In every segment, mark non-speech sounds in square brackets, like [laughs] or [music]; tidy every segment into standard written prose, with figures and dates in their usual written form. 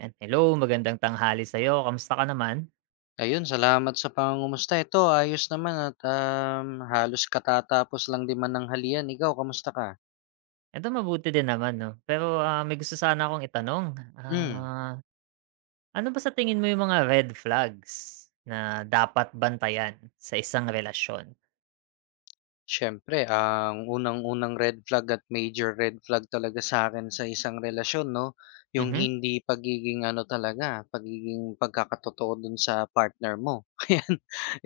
And hello, magandang tanghali sa'yo. Kamusta ka naman? Ayun, salamat sa pangungumusta. Ito, ayos naman at, halos katatapos lang din man ng halian. Ikaw, kamusta ka? Ito mabuti din naman 'no. Pero, may gusto sana akong itanong. Hmm. Ano ba sa tingin mo yung mga red flags na dapat bantayan sa isang relasyon? Siyempre ang unang-unang red flag at major red flag talaga sa akin sa isang relasyon 'no, yung Mhm, hindi pagiging ano talaga, pagiging pagkakatotoo dun sa partner mo. [laughs] Ayan,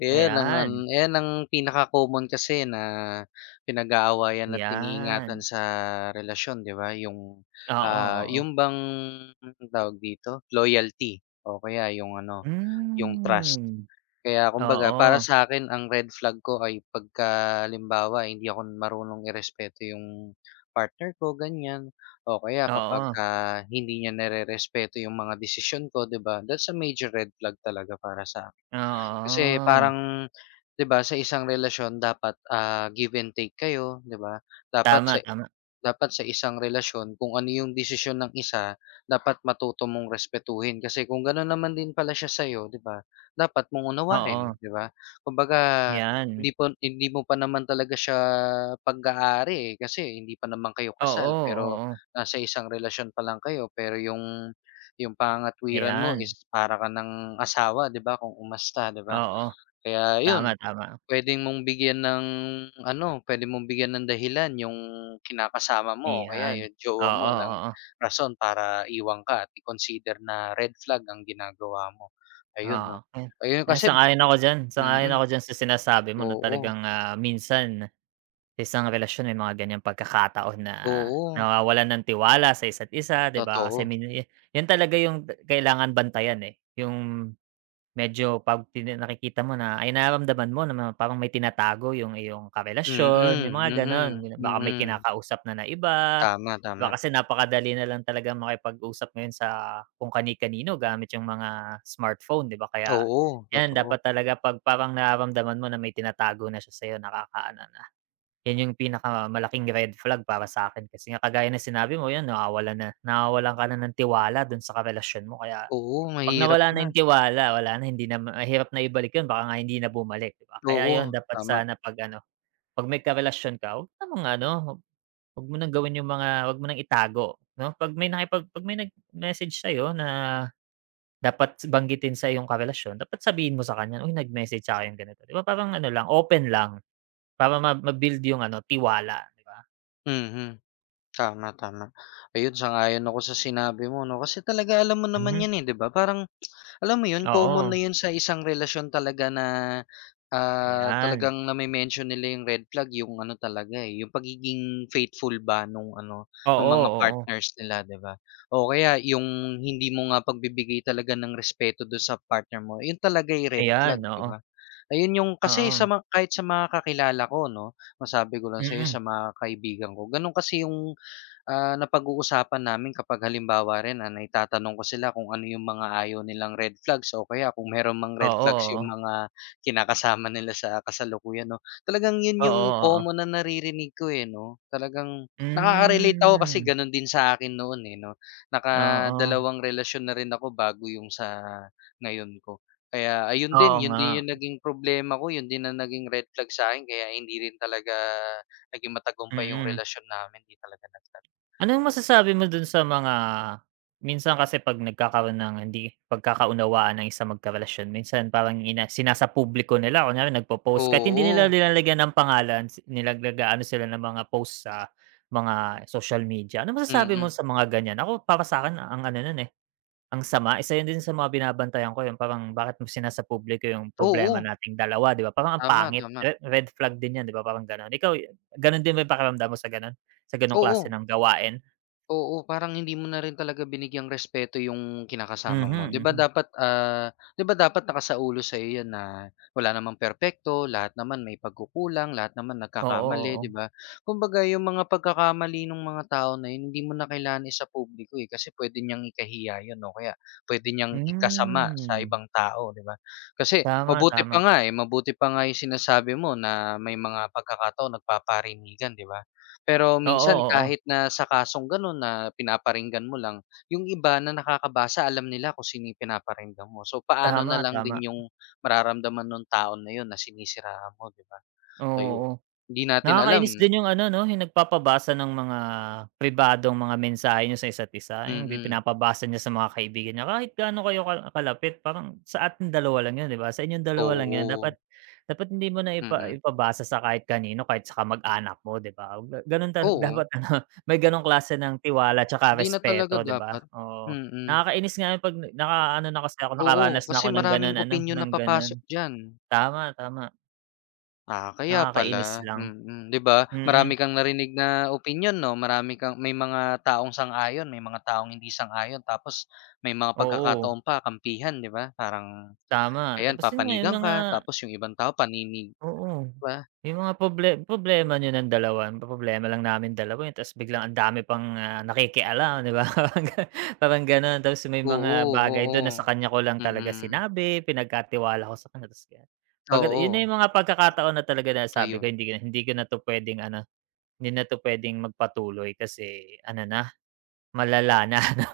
ayan ang ayan, pinaka-common kasi na pinag-aawayan at iniingatan 'yan. sa relasyon 'di ba, yung, Oo, ah, oo. yung bang anong tawag dito, loyalty o kaya yung ano, yung trust. Hmm, Kaya kumbaga para oo, sa akin ang red flag ko ay pagka halimbawa eh, hindi ako marunong irespeto yung partner ko ganyan, o kaya oo, kapagka hindi niya nere-respeto yung mga desisyon ko 'di ba, that's a major red flag talaga para sa'kin. Kasi oo. parang 'di ba sa isang relasyon dapat, give and take kayo 'di ba, dapat Tama, sa tama. dapat sa isang relasyon kung ano yung desisyon ng isa, dapat matuto mong respetuhin kasi kung gano'n naman din pala siya sa'yo 'di ba, dapat mong Oo, unawain 'di ba? Kumbaga 'yan. hindi mo pa naman talaga siya pag-aari, eh, kasi hindi pa naman kayo Oo, kasal pero oo. nasa isang relasyon pa lang kayo pero yung pangangatwiran mo is Ayan, para ka ng asawa 'di ba kung umasta 'di ba? oo. Kaya yun. Tama, tama. Puwede mong bigyan ng dahilan yung kinakasama mo o kaya Ayan. yung jowa Oo, mo ng oo, rason para iwan ka at i-consider na red flag ang ginagawa mo, ayun oo. 'no. Ayan, Ayun ayan kasi. Sang-ayon Mm, ako diyan sa sinasabi mo na oo, talagang, minsan sa isang relasyon may mga ganyang pagkakataon na oo, nawawalan ng tiwala sa isa't isa, 'di ba? Kasi totoo. 'Yan talaga yung kailangan bantayan, eh, yung medyo 'pag nakikita mo na ay nararamdaman mo na parang may tinatago yung iyong karelasyon, Mm, yung mga gano'n. mm, Yun, baka may mm. kinakausap na na iba, Tama, 'di tama. ba kasi napakadali na lang talaga makipag-usap ngayon sa kung kani-kanino gamit yung mga smartphone, 'di ba? Kaya Oo, 'yan, totoo. dapat talaga 'pag parang nararamdaman mo na may tinatago na siya sa'yo, nakakaano na, 'yan yung pinakamalaking red flag para sa akin. Kasi nga kagaya ng sinabi mo, 'yan nawawalan na nawawalan ka na ng tiwala do'n sa karelasyon mo kaya Oo, 'pag mahirap nawala na na. yung tiwala, wala na hindi na mahirap na ibalik yun baka nga hindi na bumalik, 'di ba? Kaya Oo, yun dapat tama. sana 'pag ano, 'pag may karelasyon ka, huwag namang ano, huwag mo nang gawin yung mga huwag mo nang itago 'no? 'Pag may nag-message sa'yo na dapat banggitin sa iyong karelasyon, dapat sabihin mo sa kanya, "Uy, nag-message sa'kin ganito." 'Di ba parang ano lang, open lang para ma ma-build yung ano, tiwala, 'di ba? Mhm, tama, tama. Ayun, sang-ayon ako sa sinabi mo 'no, kasi talaga alam mo naman Mhm, 'yan, eh, 'di ba? Parang alam mo 'yun, common oo, na 'yun sa isang relasyon talaga na, ayan. talagang name-mention nila yung red flag, yung ano talaga, eh, yung pagiging faithful ba nung ano, nung Oo, mga oo. partners nila, 'di ba? O kaya yung hindi mo nga pagbibigay talaga ng respeto do sa partner mo, yun talaga yung red flag, Ayan, 'di oo. ba? Ayun yung kasi sa Oo. mga kahit sa mga kakilala ko 'no, masabi ko lang sa'yo Mm. sa mga kaibigan ko, gano'n kasi yung napag-uusapan namin kapag halimbawa rin, naitatanong ko sila kung ano yung mga ayaw nilang red flags o kaya kung meron mang Oo, red flags yung oo. mga kinakasama nila sa kasalukuyan 'no. Talagang yun Oo, yung oo. common na naririnig ko, eh, 'no. Talagang nakaka-relate ako kasi Hmm, gano'n din sa akin noon, eh, 'no. oo. Nakadalawang relasyon na rin ako bago yung sa ngayon ko. Kaya ayun Oo din, yun nga, din yung naging problema ko, yun din ang naging red flag sa'kin kaya hindi rin talaga naging matagumpay yung mm. relasyon namin, hindi talaga Anong masasabi mo dun sa mga minsan kasi 'pag nagkakaroon ng hindi pagkakaunawaan ng isang magkarelasyon minsan parang sinasa publiko nila kunyari nagpo-post kahit hindi nila Oo, nilalagyan ng pangalan si nilag sila ng mga post sa mga social media. Ano masasabi mo mm. sa mga ganyan? Ako para sa'kin ang ano nun, eh. Ang sama, isa 'yun din sa mga binabantayan ko 'yung parang bakit mo sinasa publiko 'yung problema Oo, nating dalawa 'di ba, parang ang tama, pangit, tama. re red flag din 'yan 'di ba parang gano'n. Ikaw, gano'n din ba 'yung pakiramdam mo sa gano'n? Sa gano'ng klase Oo, ng gawain? Oo, parang hindi mo na rin talaga binigyang respeto yung kinakasama mo. Mhm, 'Di ba mhm. dapat, ah, 'di ba dapat nakasaulo sa'yo 'yan na wala namang perpekto, lahat naman may pagkukulang, lahat naman Oo, nagkakamali, 'di oo. ba? Kumbaga yung mga pagkakamali nung mga tao na yun, hindi mo na kailangan isa publiko eh, kasi puwede niyang ikahiya yun o kaya puwede niyang ikasama sa Hmm, ibang tao, 'di ba? Kasi tama, mabuti pa tama. nga, eh, mabuti pa nga yung sinasabi mo na may mga pagkakataon nagpaparinigan, 'di ba? Pero Oo, minsan oo. Oo. kahit na sa kasong gano'n na pinaparinggan mo lang, yung iba na nakakabasa alam nila kung sino yung pinaparinggan mo. So, paano na Tama, lang tama. din yung mararamdaman nung taon na yun na sinisiraan mo, 'di ba? Oo. Ayun, Oo. hindi natin alam. Nakakainis din yung ano 'no, yung nagpapabasa ng mga pribadong mga mensahe niyo sa isa't isa, yung bi Mm, pinapabasa niya sa mga kaibigan niya kahit gaano kayo ka kalapit parang sa atin dalawa lang 'yun, 'di ba? Sa inyong dalawa lang 'yun oo, dapat dapat hindi mo na ipa mm. ipabasa sa kahit kanino kahit sa kamag-anak mo, 'di ba? Gano'n [laughs] Oo, dapat ano, may gano'ng klase ng tiwala tsaka hindi na talaga respeto, 'di ba? dapat. Oo, Mm, nakakainis nga 'yun 'pag nakaano na kasi ako, oo, nakaranas na kasi ako ng maraming gano'n ano, opinyon na ng gano'n. papasok diyan. Tama, tama, Ah, kaya nakakainis pala, lang. mm. Mm. 'Di ba, marami Mm, kang narinig na opinyon 'no, marami kang may mga taong sang-ayon, may mga taong hindi sang-ayon, tapos may mga oo. pagkakataon pa kampihan 'di ba? Parang Tama, ayan tapos yun nga yung papanigan mga ka, tapos yung ibang tao oo, 'di ba? yung mga problema niyo ng dalawa, problema lang namin dalawa yun tapos biglang ang dami pang, nakikialam, 'di ba? [laughs] Parang parang gano'n tapos may mga Oo, bagay dun na sa oo. kanya ko lang talaga Mm, sinabi, pinagkatiwala ko sa kanya tapos pagka yun na oo, yung mga pagkakataon na talaga na sabi ko ayun. hindi ko na 'to puwedeng ano, hindi na 'to puwedeng magpatuloy kasi ano na, malala na [laughs] ano,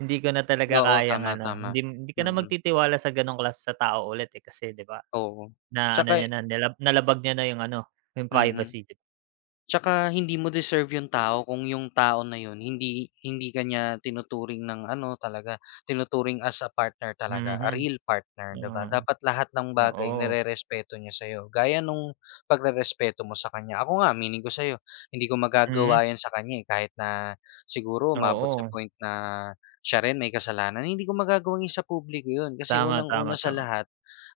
hindi ko na talaga Oo, kayang tama, ano, tama. hindi hindi ka na Mm, magtitiwala sa gano'ng klase sa tao ulit, eh, kasi 'di ba? oo. Na ano Tsaka niya na, nalabag niya na yung ano, yung mm. privacy, Tsaka hindi mo deserve yung tao kung yung tao na yun hindi hindi ka niya tinuturing ng ano talaga, tinuturing as a partner talaga, a mhm, real partner, 'di ba? mm, Dapat lahat ng bagay oo, nirerespeto niya sa'yo, gaya nung pagrerespeto mo sa kanya. Ako nga aminin ko sa'yo, hindi ko mm, magagawa yan sa kanya, eh, kahit na siguro umabot sa oo. point na siya rin may kasalanan, hindi ko magagawang sa publiko yun. Kasi Tama, unang-una tama, sa tama. lahat,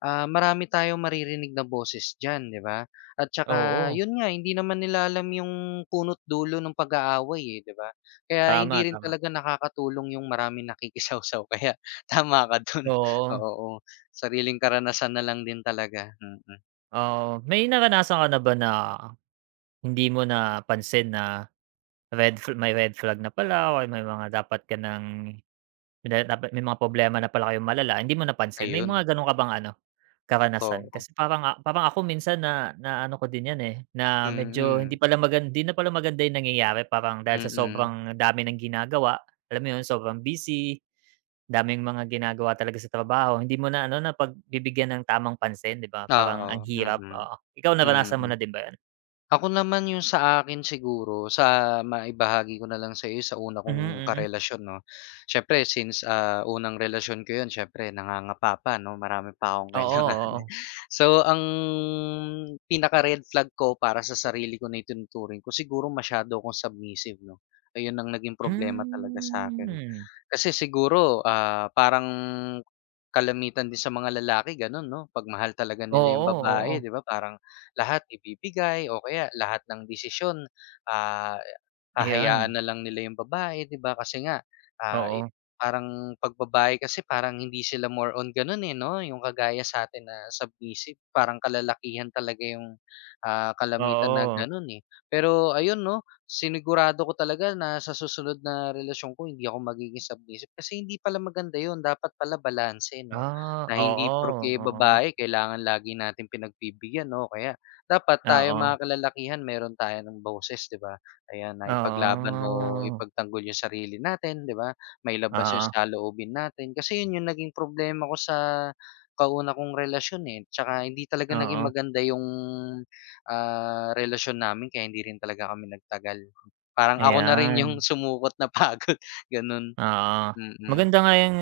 marami tayong maririnig na boses diyan, 'di ba? At saka Oo, yun nga, hindi naman nila alam yung puno't dulo ng pag-aaway, eh, 'di ba? Kaya tama, hindi rin tama. talaga nakakatulong yung maraming nakikisawsaw [laughs] kaya tama ka dun, [laughs] Oo, oo. Sariling karanasan na lang din talaga, mm. oo. May naranasan ka na ba na hindi mo napansin na red fla may red flag na pala or may mga dapat ka ng na dapat may mga problema na pala kayong malala, hindi mo napansin? May Ayun, mga gano'n ka bang ano karanasan oo, kasi parang, parang ako minsan na naano ko din 'yan, eh, na mm, medyo mm. Hindi na pala maganda yung nangyayari parang dahil sa sobrang dami ng ginagawa, alam mo 'yun, sobrang busy, daming mga ginagawa talaga sa trabaho, hindi mo na ano napagbibigyan ng tamang pansin 'di ba, parang ang Oo, hirap, mm, oo. Ikaw naranasan mo na mm. din ba yan? Ako naman yung sa akin siguro, sa maibahagi ko na lang sa iyo sa una kong Mhm, mm. karelasyon 'no. Siyempre since, unang relasyon ko 'yun siyempre nangangapa pa 'no, marami pa akong Oo, kailangan. oo. [laughs] So ang pinaka-red flag ko para sa sarili ko na itinuturing ko, siguro masyado akong submissive 'no. Ayun ang naging problema talaga sa akin. Hmm, Kasi siguro, parang kalamitan din sa mga lalaki gano'n 'no, 'pag mahal talaga nila yung oo, babae oo. 'di ba parang lahat ibibigay o kaya lahat ng desisyon, ah, Ayan, hahayaan na lang nila yung babae, 'di ba? Kasi nga, ah, i oo, parang 'pag kasi parang hindi sila more on gano'n, eh, 'no? Yung kagaya sa sa'tin na submissive, parang kalalakihan talaga yung, kalamitan na oo. gano'n, eh. Pero ayun 'no, sinigurado ko talaga na sa susunod na relasyon ko hindi ako magiging submissive kasi hindi pala maganda yun, dapat pala balanse 'no? Ah, Na hindi oo, porke oo nga, babae kailangan lagi natin pinagbibigyan o kaya dapat tayo oo. mga kalalakihan meron tayo ng boses, 'di ba? Ayan, na ipaglaban o Oo, ipagtanggol yung sarili natin, 'di ba? Mailabas yung oo, saloobin natin. Kasi yun yung naging problema ko sa kauna kong relasyon, eh, tsaka hindi talaga naging oo, maganda yung, relasyon namin kaya hindi rin talaga kami nagtagal. Parang ako na rin yung [laughs] ayan, sumukot na pagod, [laughs] ganun. oo. Mm. Maganda nga yang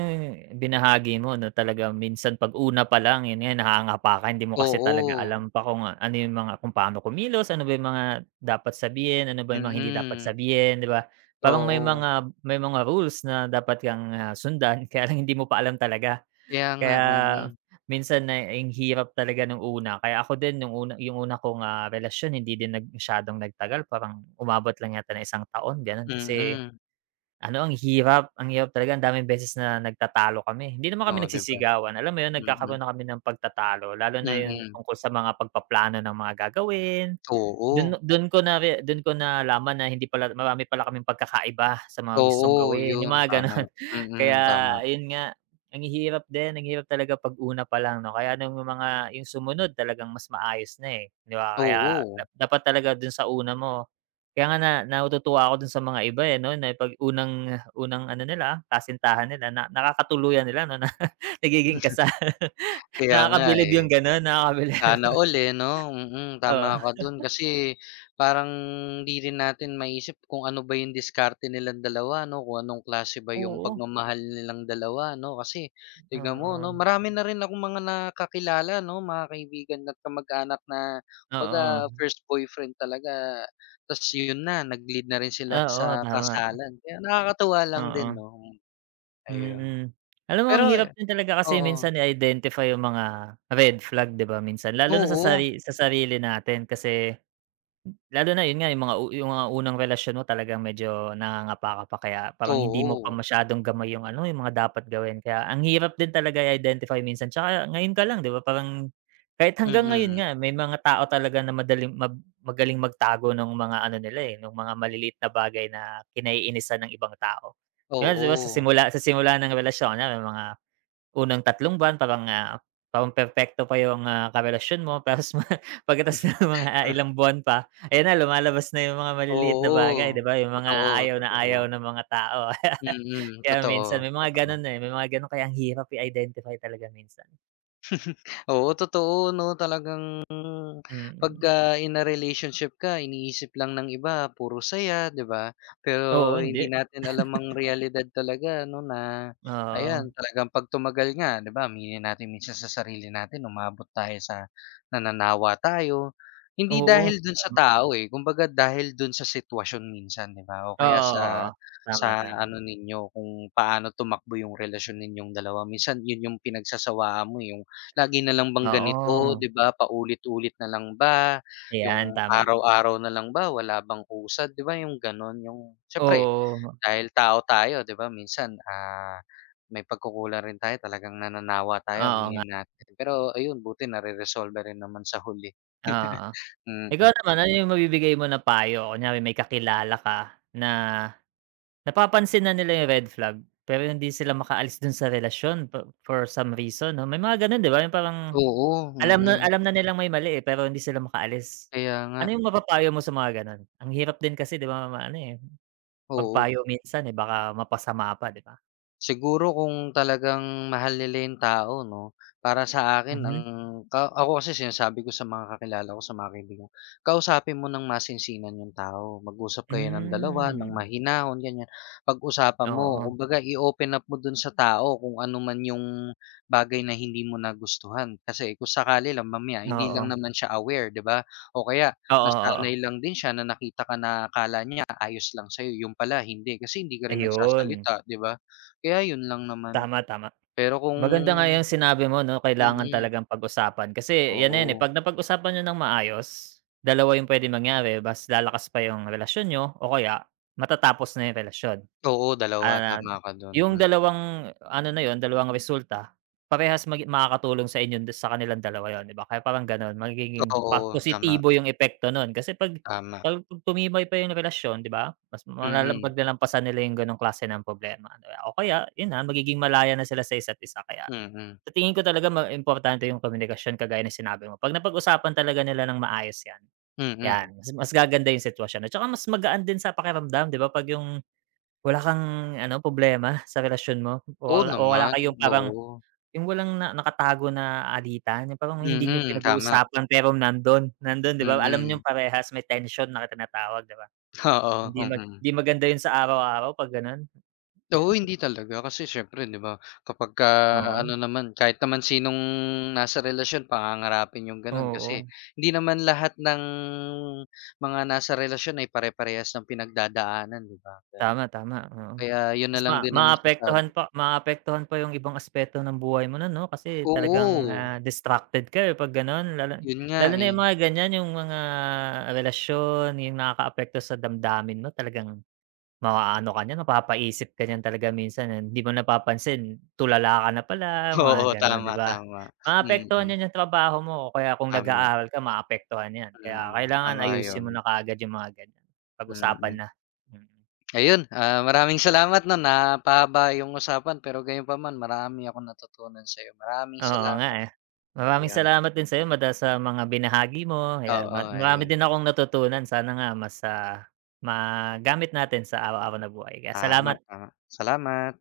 binahagi mo 'no, talaga minsan 'pag una pa lang, yun nga nahanga pa ka, hindi mo kasi talaga Oo. alam pa kung ano yung mga kung paano kumilos, ano ba yung mga dapat sabihin, ano ba yung mga hindi dapat Mm. sabihin, 'di ba? Parang may Oo. mga may mga rules na dapat kang, sundan [laughs] kaya lang hindi mo pa alam talaga. Kaya nga, Kaya mm. minsan na ang hirap talaga nung una, kaya ako din nung una yung una kong, relasyon hindi din nag masyadong nagtagal parang umabot lang yata ng isang taon gano'n kasi Mm. ano ang hirap talaga ang daming beses na nagtatalo kami. Hindi naman kami Oh, 'di ba? nagsisigawan, alam mo 'yun Mm. nagkakaroon na kami ng pagtatalo lalo na yung Mm. tungkol sa mga pagpaplano ng mga gagawin. Oo. Dun dun ko nare Dun ko nalaman na hindi pala marami pala kaming pagkakaiba sa mga Oo, gustong gawin, yung 'yun mga tama. gano'n. [laughs] Kaya Mm, tama. ayun nga, ang hirap din, ang hirap talaga 'pag una pa lang 'no, kaya nung mga yung sumunod talagang mas maayos na, eh, 'di ba? Kaya da Oo. dapat talaga dun sa una mo kaya nga na natutuwa ako dun sa mga iba, eh, 'no, na 'pag unang unang ano nila, kasintahan nila na nakakatuluyan nila 'no, [laughs] na nagiging kasal. [laughs] Kaya nga, Nakakabilib yung eh. gano'n, nakakabilib, [laughs] Sana all, eh, 'no? Mm, tama oo. ka dun kasi parang hindi rin natin maisip kung ano ba yung diskarte nilang dalawa 'no, kung anong klase ba yung Oo, pagmamahal nilang dalawa 'no? Kasi tignan mo 'no, marami na rin akong mga nakakilala 'no, mga kaibigan at kamag-anak na oo, kumbaga oo. first boyfriend talaga ta's yun na, nag-lead na rin sila Oo, sa tama, kasalan. Kaya nakakatuwa lang din oo, 'no, hmm, ayun. mm. Alam mo ang Pero hirap eh, din talaga kasi oo, minsan i-identify yung mga red flag 'di ba minsan lalo na sa oo, sari sa sarili natin kasi lalo na yun nga, yung mga u yung mga unang relasyon mo talagang medyo nangangapa ka pa kaya parang hindi mo pa oo, masyadong gamay yung ano, yung mga dapat gawin kaya ang hirap din talaga i-identify minsan tsaka ngayon ka lang 'di ba parang kahit hanggang ngayon mm, nga may mga tao talaga na madaling mab magaling magtago ng mga ano nila, eh, nung mga maliliit na bagay na kinaiinisan ng ibang tao. Yun 'di ba sa oo. simula sa simula ng relasyon kunyari may mga unang 3 buwan parang, parang perpekto pa yung, karelasyon mo [laughs] tapos pagkatapos ng mga [laughs] Ah, ilang buwan pa, ayan na lumalabas na yung mga maliliit na bagay 'di Oo, ba, yung mga totoo, ayaw na totoo. ayaw ng mga tao. [laughs] Mm, Kaya totoo, minsan may mga totoo. gano'n, eh, may mga gano'n kaya ang hirap i-identify talaga minsan. Oo, totoo 'no, talagang Mm. pagka in a relationship ka iniisip lang ng iba puro saya, 'di ba? Oo, Pero hindi hindi. natin alam ang realidad talaga no na Oo. ayan, talagang 'pag tumagal nga, 'di ba, aminin natin minsan sa sarili natin umabot tayo sa nananawa tayo. Hindi Oo, dahil dun sa tama. tao, eh, kumbaga dahil dun sa sitwasyon minsan, 'di ba? O kaya Oo, oo. sa Tama, sa tama. ano ninyo kung paano tumakbo yung relasyon ninyong dalawa minsan yun yung pinagsasawaan mo, eh, yung lagi na lang bang ganito, Oo, 'di ba, paulit-ulit na lang ba, ayan yung tama. araw-araw na lang ba, wala bang usad, 'di ba, yung gano'n, yung siyempre Oo, dahil tao tayo, 'di ba, minsan, may pagkukulang rin tayo talagang nananawa tayo oo nga, aminin natin. Pero ayun buti nareresolba rin naman sa huli, oo. mm. Ikaw naman, ano yung mabibigay mo na payo kunyari may kakilala ka na napapansin na nila yung red flag, pero hindi sila makaalis dun sa relasyon for some reason 'no? May mga ganun 'di ba, yung parang Oo, mm, alam na nilang may mali, eh, pero hindi sila makaalis. kaya nga, Ano yung mapapayo mo sa mga gano'n? Ang hirap din kasi 'di ba ano, eh, oo. magpayo minsan, eh, baka mapasama pa 'di ba? Siguro kung talagang mahal nila yung tao 'no, para sa akin ang Mhm. Ako kasi sinasabi ko sa mga kakilala ko, sa mga kaibigan, kausapin mo ng masinsinan yung tao, mag-usap kayo ng dalawa ng Hmm, mahinahon ganyan, pag-usapan mo oo, kumbaga i-open up mo dun sa tao kung ano man yung bagay na hindi mo nagustuhan kasi kung sakali lang mamaya hindi lang oo, naman siya aware 'di ba, o kaya oo, oo, nasanay lang din siya na nakita ka na akala niya ayos lang sa'yo yung pala hindi kasi hindi ka rin ayun, nagsasalita 'di ba? Kaya yun lang naman. tama, tama. Pero kung. Maganda nga yung sinabi mo 'no, kailangan Mm, talagang pag-usapan kasi yan na yan, eh, oo. 'pag napag-usapan niyo ng maayos, dalawa yung puwedeng mangyari mas lalakas pa yung relasyon niyo o kaya matatapos na yung relasyon. Oo, dalawa Ah, tama ka dun. yung Hmm, dalawang ano na yun, dalawang resulta parehas magi makakatulong sa inyo sa kanilang dalawa yun, 'di ba? Kaya parang gano'n magiging pa oo, tama, positibo yung epekto nun kasi tama. 'pag tumibay pa yung relasyon, 'di ba, mas malalam Mm, paglalampasan nila yung gano'ng klase ng problema. Di ba? O kaya yun na magiging malaya na sila sa isa't isa kaya mm, sa tingin ko talaga ma importante yung komunikasyon kagaya ng sinabi mo. 'Pag napag-usapan talaga nila ng maayos 'yan, 'yan mm. mas mas gaganda yung sitwasyon at saka mas magaan din sa pakiramdam 'di ba 'pag yung wala kang ano problema [laughs] sa relasyon mo Oo o wala naman, kayong parang oo. yung walang na nakatago na alitan, yung parang hindi niyo Mm, tama. pinag-uusapan pero nandun nandun 'di ba? Alam Mm, niyong parehas may tension na tinatawag 'di ba? Mm. Hindi maganda yun sa araw-araw 'pag gano'n. Oo, hindi talaga kasi siyempre 'di ba kapagka Oo, ano naman kahit naman sinong nasa relasyon pangangarapin yung ganon kasi oo. hindi naman lahat ng mga nasa relasyon ay pare-parehas ng pinagdadaanan 'di ba? Tama, tama, oo. Kaya yun Mas na lang din ang masasabi. Maapektuhan pa yung ibang aspeto ng buhay mo nun 'no, kasi talagang, Oo, distracted ka, eh, 'pag gano'n lalo yun nga, lalo na eh. yung mga ganyan, yung mga relasyon, yung nakakaapekto sa damdamin mo talagang maaano ka niyan, mapapaisip ka niyan talaga minsan, eh, hindi mo napapansin tulala ka na pala, [laughs] mga Oo, gano'n, 'di tama, ba? tama. Maapektuhan Mm, niyan yung trabaho mo o kaya kung tama, nag-aaral ka maapektuhan 'yan, kaya mm, kailangan ayusin sang-ayon, mo na kaagad yung mga ganyan, pag-usapan mm. na. Mm. Ayun, maraming salamat 'no, napahaba yung usapan pero gayunpaman marami akong natutunan sa'yo. Maraming Oo nga, salamat, eh. Maraming ayun. salamat din sa'yo sa mga binahagi mo, ayan. Oo, Marami ayun. din akong natutunan. Sana nga mas, magamit natin sa araw-araw na buhay. Kaya Tama, salamat. tama. Salamat.